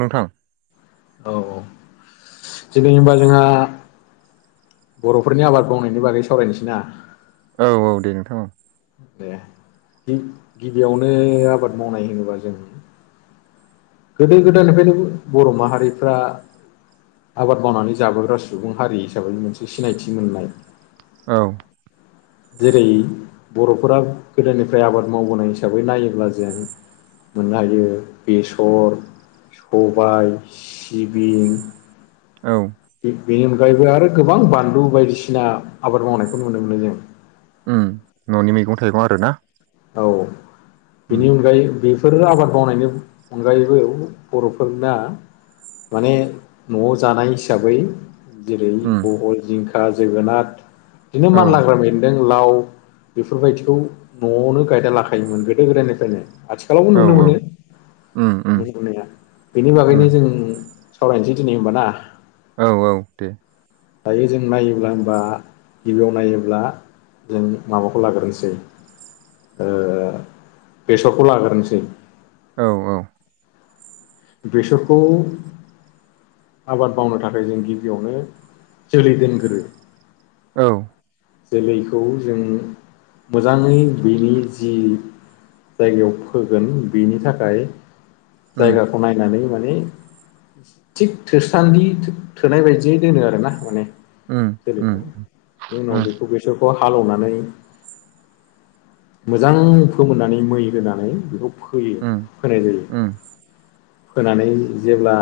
नोंथां औ औ दिनै होनबा जोंहा बर'फोरनि आबाद मावनायनि बागै सावरायनोसै ना औ औ दे नोंथां औ दे गि-गिबियावनो आबाद मावनाय होनोबा जों गोदो गोदायनिफ्रायनो बर' माहारिफ्रा आबाद मावनानै जाबोग्रा सुबुं हारि हिसाबै मोनसे सिनायथि मोननाय औ [inaudible] जेरै बर'फोरा गोदोनिफ्राय आबाद मावबोनाय हिसाबै नायोब्ला जों मोननो हायो बेसर सबाय सिबिं औ बेनि अनगायैबो आरो गोबां बानलु बायदिसिना आबाद मावनायखौ नुनो मोनो जों ओम ननि मैगं थाइगं आरोना औ उम बेनि अनगायै बे फोर आबाद मावनायनि अनगायैबो बर'फोरना माने न'आव जानाय हिसाबै जेरै उम बहल जिंखा जोगोनाथ बिदिनो औ मानलाग्रा बेनदों लाव बेफोरबायदिखौ न'आवनो गायना लाखायोमोन गोदो गोदायनिफ्रायनो आथिखालावबो औ नुनो औ मोनो उम उम नुजुरनाया बेनि उम बागैनो जों सावरायनोसै दिनै होमबा ना औ औ दे दायो जों नायोब्ला होमबा गिबियाव नायोब्ला जों माबाखौ लाग्रोनसै ओ बेसरखौ लाग्रोनोसै औ औ बेसरखौ आबाद मावनो थाखाय जों गिबियावनो जोलै दोनगोरो औ जोलैखौ जों मोजाङै बेनि जि जायगायाव फोगोन बेनि थाखाय उम होननानै माने थिग थोस्रान्दि थोनाय बायदियै दोनो आरो ना माने उम जोलैखौ उम बेनि उनाव उम उम बेखौ बेसरखौ हाल'नानै मोजां फोमोननानै मै होनानै बेखौ फोयो उम होनाय जायो उम फोनानै जेब्ला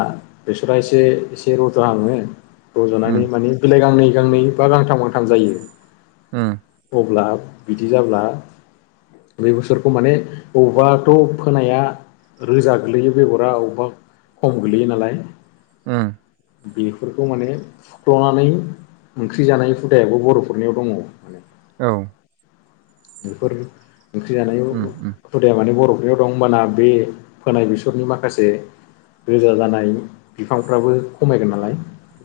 बेसरा एसे एसे रज'हाङो उम रज'नानै माने बिलाइ गांनै गांनै बा गांथाम गांथाम जायो उम अब्ला बिदि जाब्ला बे बे बेसरखौ माने बबेबाथ' फोनाया रोजा गोलैयो बेगरा अबेबा खम गोलैयो नालाय उम बेफोरखौ माने फुख्ल'नानै ओंख्रि जानाय हुदायाबो बर'फोरनियाव दंङो माने औ बेफोर ओंख्रि जानाय उम उम हुदाया माने बर' फख्रियाव दं हबाना बे फोनाय बेसरनि माखासे रोजा जानाय बिफांफ्राबो खमायगोन नालाय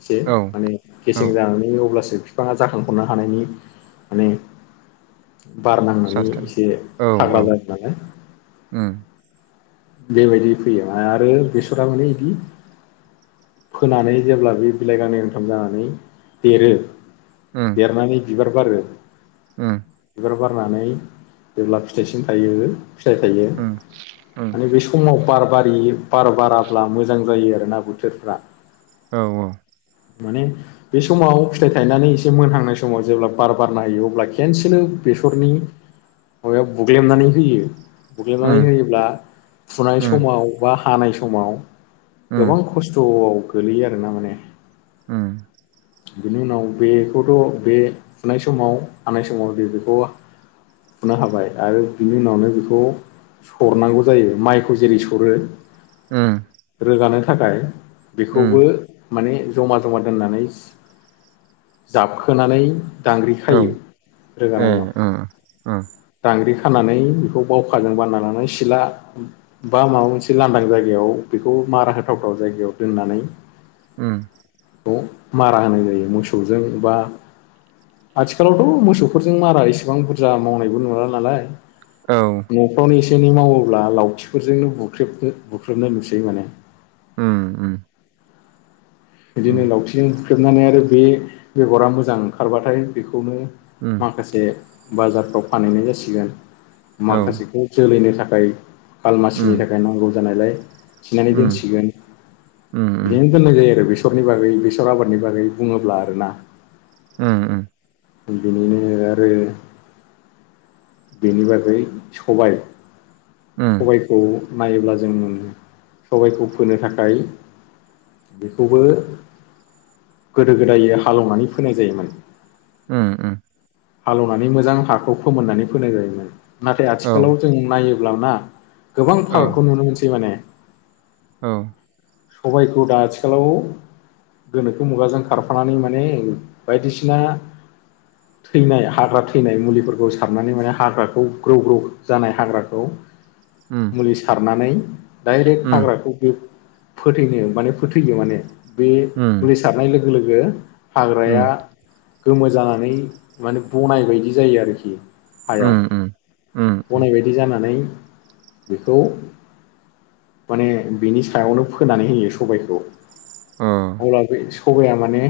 एसे औ माने केेसें औ जानानै अब्लासो जे बिफाङा जाखांफुनो हानायनि माने बार नांनानै सास्थाय एसे औ औ [unintelligible] उम बेबायदि फैयो आरो बेसरा माने बिदि फोनानै जेब्ला बे बिलाइ गांनै गांथाम जानानै देरो उम दरनानै बिबार बारो उम बिबार बारनानै जेब्ला फिथाइसि थायो फिथाइ थायो उम उम माने बे समाव बार बारि बार बाराब्ला मोजां जायो आरोना बोथोरफ्रा। औ-औ माने बै समाव फिथाइ थायनानै एसे मोनहांनाय समाव जेब्ला बार-बारना होयो अब्ला खेनसेनो बेसरनि माबायाव बुग्लेमनानै होयो बुग्लेमनानै होयोब्ला फुनाय उम समाव बा हानाय समाव उम गोबां खस्थ'आव गोलैयो आरो ना माने उम बिनि उनाव बेखौथ बे फुनाय समाव हानाय समाव जों बेखौ फुना लाबाय आरो बिनि उनावनो बेखौ सरनांगौ जायो माइखौ जेरै सरो उम रोगानो थाखाय उम बेखौबो माने जमा-जमा दोननानै जाबखोनानै दांग्रि औ खायो ए रोगानायाव ओ ओ दांग्रि खानानै बेखौ बावखाजों बानानानै सिला बा माबा मोनसे लांदां जायगायाव बेखौ मारा होथावथाव जायगायाव दोननानै उम खौ मारा होनाय जायो मोसौजों एबा आथिखालावथ मोसौफोरजों मारा इसेबां बुरजा मावनायबो नुवाला नालाय। औ न'फ्रावनो एसे एनै मावो अब्ला लावथिफोरजोंनो बुख्रेब बुख्रेबनाय नुसै माने। उम-उम बिदिनो लावथिंजों बुख्रेबनानै आरो बे बेगरा मोजां ओंखारबाथाय बेखौनो माखासे बाजारफ्राव फानहैनाय जासिगोन औ माखासेखौ जोलैनो थाखाय थाखाय खालमासिनि थाखाय नांगौ जानायलाय थिनानै दोनसिगोन बिदिनो दोननाय जायो आरो बे बेसरनि बागै बेसर आबादनि बागै बुङोब्ला आरोना। ओं-ओं [unintelligible] बेनि बागै सबाय सबायखौ नायोब्ला जों सबायखौ फोनो थाखाय बेखौबो गोदो गोदाय हालेवनानै फोनाय जायोमोन। ओं-ओं हालेवनानै मोजां हाखौ फोमोननानै फोनाय जायोमोन नाथाय आथिखालाव औ जों नायो ब्ला ना गोबां फाराकखौ नुनो मोनसै माने औ। सबायखौ दा आथिखालाव गोनोखो मुगाजों खारफानानै माने बायदिसिना थैनाय हाग्रा थैनाय मुलिफोरखौ सारनानै माने हाग्राखौ ग्रौ ग्रौ जानाय हाग्राखौ मुलि सारनानै डाइरेक्ट हाग्राखौ फोथैनो माने फोथैयो माने बे मुलि सारनाय लोगो लोगो हाग्राया गोमो जानानै माने बनाय बायदि जायो आरोखि। हायाव बनायबायदि जानानै बेखौ माने बिनि सायावनो फोनानै होयो सबायखौ। अब्ला बे सबाया माने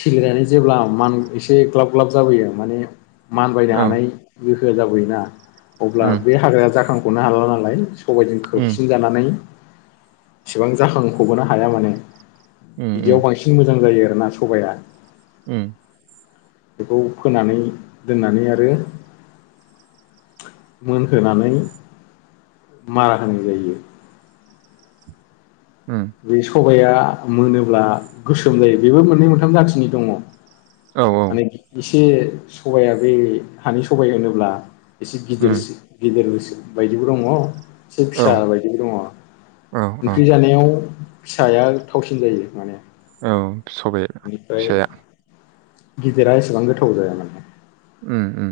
खिलिनानै जेब्ला मान एसे ग्लाब ग्लाब जाबोयो माने मानबायनो हानाय गोहोआ जाबोयोना। अब्ला बे हाग्राया जाखांख'नो हाला नालाय सबायजों खोबसिन जानानै एसेबां जाखांफबोनो हाया माने बिदियाव बांसिन मोजां जायो। ना सबाया। ओम। बेखौ फोनानै दोननानै आरो मोनहोनानै मारा होनाय जायो। बे सबाया मोनोब्ला गोसोम जायो बेबो मोननै मोनथाम जाथिनि दङ। माने एसे सबाया बे हानि सबाइ होनोब्ला एसे गिदिरस गिदिरस बायदिबो दङ'। एसे फिसा बायदिबो दङ ओंख्रि जानायाव फिसाया थावसिन जायो माने। औ सबाइ बेनिफ्राय फिसाया। गिदिरा एसेबां गोथाव जाया माने। ओम ओम।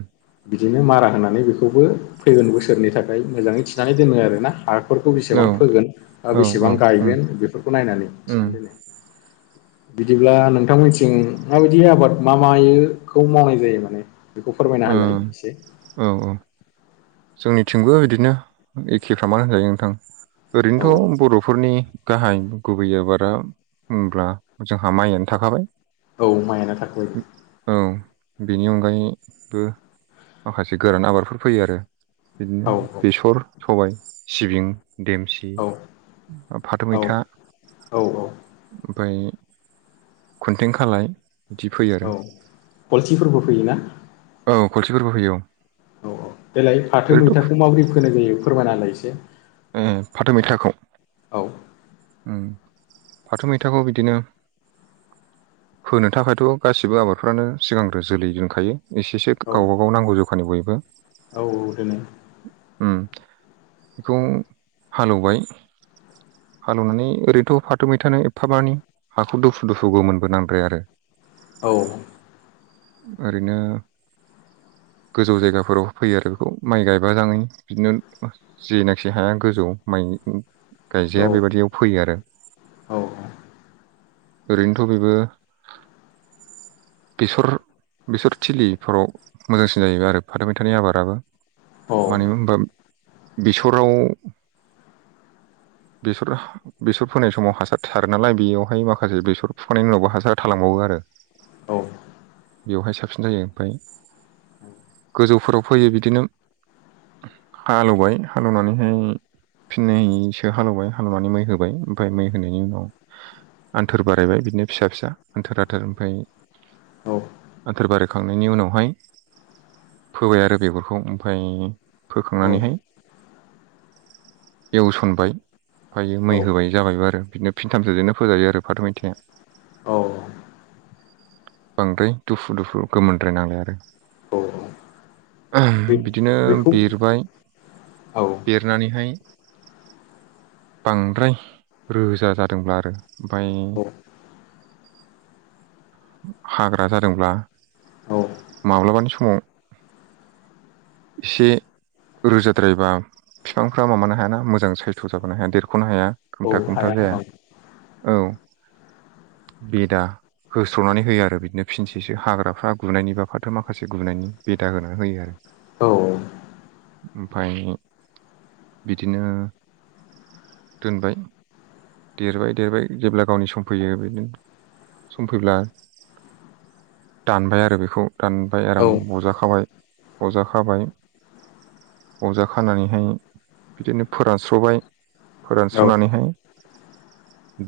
बिदिनो मारा होनानै बेखौबो फैगोन बोसोरनि थाखाय मोजाङै थिनानै दोनो आरोना। हा फोरखौ बेसेबां फोगोन ओ बेसेबां गायगोन बेफोरखौ नायनानै थिनानै दोनो। बिदिब्ला नोंथांमोनथिं माबायदि आबाद मा मायोखौ मावनाय जायो माने? बेखौ फोरमायना होलाय एसे। औ जोंनिथिंबो इदिनो एखेफ्रामानो होनजायो नोंथां औ ओरैनोथ' बर'फोरनि गाहाय गुबै आबादा होमब्ला जोंहा माइयानो थाखाबाय। औ माइयानो थाखायो। औ बेनि अनगायैबो माखासे गोरान आबादफोर फैयो आरो। बिदिनो औ बेसर, सबाय, सिबिं देमसि, औ फाथो औ मैथा उ। औ औ ओमफ्राय खुन्थें खालाय। बिदि फैयो आरो औ गलथिफोरबो फैयोना औ खलथिफोरबो फैयो औ। औ औ देलाय फाथो ओरैनोथ' मैथाखौ माबोरै फोनाय जायो फोरमायनालाय इसे। ओम फाथो मैथाखौ उम। फाथो मैथाखौ बिदिनो फोनो थाखायथ' गासिबो आबादफ्रानो सिगांग्रो जोलै दोनखायो। एसेसो औ गावबागाव नांगौ जखानि बयबो। औ दोनो होम बेखौ हालौबाय। हालौनानै ओरैनोथ' फाथो मैथानो एफाबानि हाखौ दोफु दुफु गोमोनबो नांद्राया आरो। औ। ओरैनो गोजौ जायगाफोराव फोयो आरो बेखौ माइ गायबाजाङै बिदिनो जेनाखि हाया गोजौ माइनि उ। औ गायजाया बेबादियाव फोयो आरो। औ ओरैनोथ' बेबो बेसर बेसर थिलिफोराव मोजांसिन जाहैबाय आरो फाथो मैथानि आबादाबो। मानो होनबा बेसराव [inaudible] बेसर बेसर फोनाय समाव हासार थारो नालाय बेयावहाय माखासे बेसर फुखांनायनि उनावबो हासार थालांबावो आ रो । औ। बेवहाय साबसिन जायो ओमफ्राय औ गोजौफोराव फैयो बिदिनो हालेवबाय हालौवनानैहाय फिननैसो हालेवबाय हालौवनानै मै होबाय ओमफ्राय मै होनायनि उनाव ह आन्थोर बारायबाय बिदिनो फिसा-फिसा आन्थोर-आन्थोर ओमफ्राय औ आथोर बारायखांनायनि उनावहाय फोबाय आरो बेगरखौ ओमफ्राय फोखांनानैहाय एवसनबाय ओमफाय मै औ होबाय जाबायबो आरो बिदिनो फिनथामसोजोंनो फोजायो आरो फाथो, मैथाइआ । औ। बांद्राय दुफु दुफु गोमोनद्राय नांलाय आरो औ । ओह बे बिदिनो बेखौ बेरबाय औ बेरनानैहाय [inaudible] बांद्राय रोजा जादोंब्ला आरो ओमफ्राय औ [inaudible] हाग्रा जादोंब्ला औ माब्लाबानि समाव एसे रोजाद्रायबा बिफांफ्रा माबानो हायाना मोजां सायथ' जाबोनो हाया देरख'नो हाया । औ हाया औ। औ बेदा होस्र'नानै होयो आरो बिदिनो फिनसेसो हाग्राफ्रा गुनायनि बा फाथो माखासे गुनायनि बेदा होनानै होयो आरो । औ। ओमफाय बिदिनो दोनबाय देरबाय-देरबाय जेब्ला गावनि सम फैयो बिदिनो सम फैब्ला दानबाय आरो बेखौ दानबाय औ आराम बजाखाबाय अजाखाबाय। अजा खानानैहाय बिदिनो फोरानस्र'बाय। फोरानस्र'नानैहाय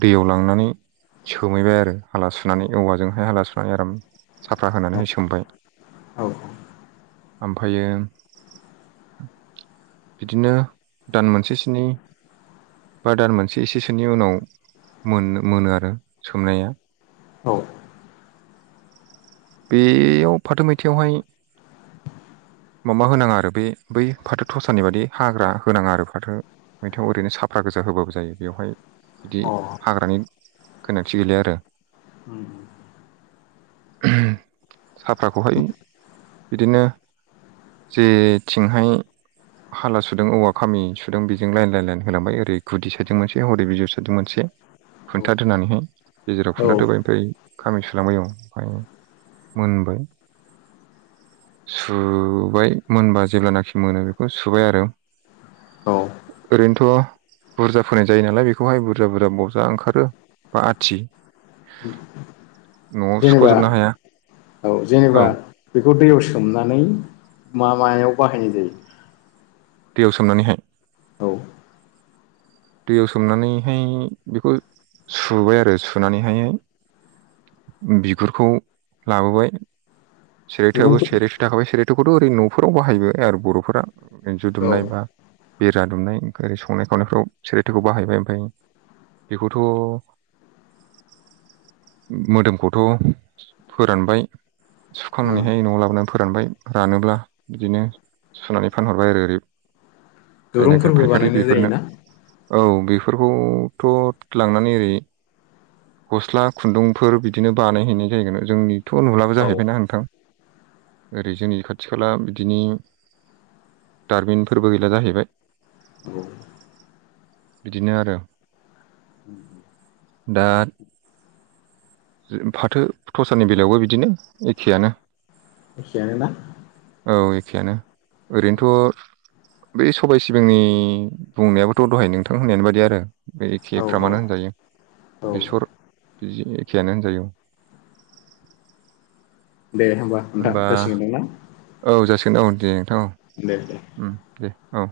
दैयाव लांनानै सोमहैबाय आरो हाला सुनानै औवाजोंहाय हाला सुनानै आराम साफा औ होनानैहाय सोमबाय। औ अ ओमफायो बिदिनो दान मोनसे स्नि बा दान मोनसे एसेसोनि उनाव मोन-मोनो आरो सोमनाया । औ। बेयाव फाथो मैथायाइावहाय माबा होनाङा आरो बे बै फाथो थसानि बादि हाग्रा होनाङा आरो फाथो मैथायाव ओरैनो साफ्रा गोजा होबाबो जायो बेवहाय बिदि हाग्रानि गोनांथि गैलिया आरो उ उ साफ्राखौहाय बिदिनो जेथिंहाय हाला सुदों औवा खामि सुदों बेजों लायेन-लायेन-लायेन होलांबाय ओरै गुदि साजों मोनसे हरै बिजौ साजों मोनसे उम खोन्थादोनानैहाय गेजेराव औ खुन्थादोबाय ओमफ्राय खामि सुलांबाय आं ओमफ्राय मोनबाय । सुबाय मोनबा जेब्लानाखि मोनो बेखौ सुबाय आरो औ । ओरैनोथ' अ बुरजा फोनाय जायो नालाय बेखौहाय बुरजा-बुरजा बजा ओंखारो बा आथि न'आव जेनेबा सुख'जोबनो हाया औ औ जेनेबा बेखौ दैयाव सोमनानै मा-मायाव बाहायनाय जायो? दैयाव सोमनानैहाय? औ दैयाव सोमनानैहाय बेखौ सुबाय आरो सुनानैहाय बिगुरखौ लाबोबाय। सेरायथोआबो दुरुंफोर सेरायथो थाखाबाय सेरायथोखौथ' ओरै न'फोराव बाहायबाय आरो बर'फोरा। इन्जु औ दुमनाय बा बेरा दुमनाय ओफ्राय ओर संनाय खावनायफ्राव सेरायथोखौ बाहायबाय ओमफफ्राय बेखौथ' मोदोमखौथ' फोरानबाय उम सुखांनानैहाय न'आव लाबोनानै फोरानबाय रानोब्ला बिदिनो सुनानै फानहरबाय आरो ओरै जायनिख दुरुंफोरबो फायखारि बानायनाय बेफोरनो जायोना औ बेफोरखौथ' लांनानै ओरै गस्ला खुन्दुंफोर बिदिनो बानायहैनाय जायगोन जोंनिथ' नुलाबो औ जाहैबायना होनदों थां ओरै जोंनि खाथि खाला बिदिनि दारमिनफोरबो गैला जाहैबाय औ बिदिनो आरो! दा फाथो थस्रानि बेलायावबो बिदिनो एखेआनो एसेआनोना औ एखेयानो ओरैनोथ' बै सबाय सिबिंनि बुंनायाबोथ' दहाय नोंथां होननायानो बादि आरो बे एखे औ फ औ मानो होनजायो औ बेसर बिदि एखेयानो होनजायो दे होमबा नोंथां होसिगोन नों ना सगोन औ दे नोंथां दे दे औ दे औ।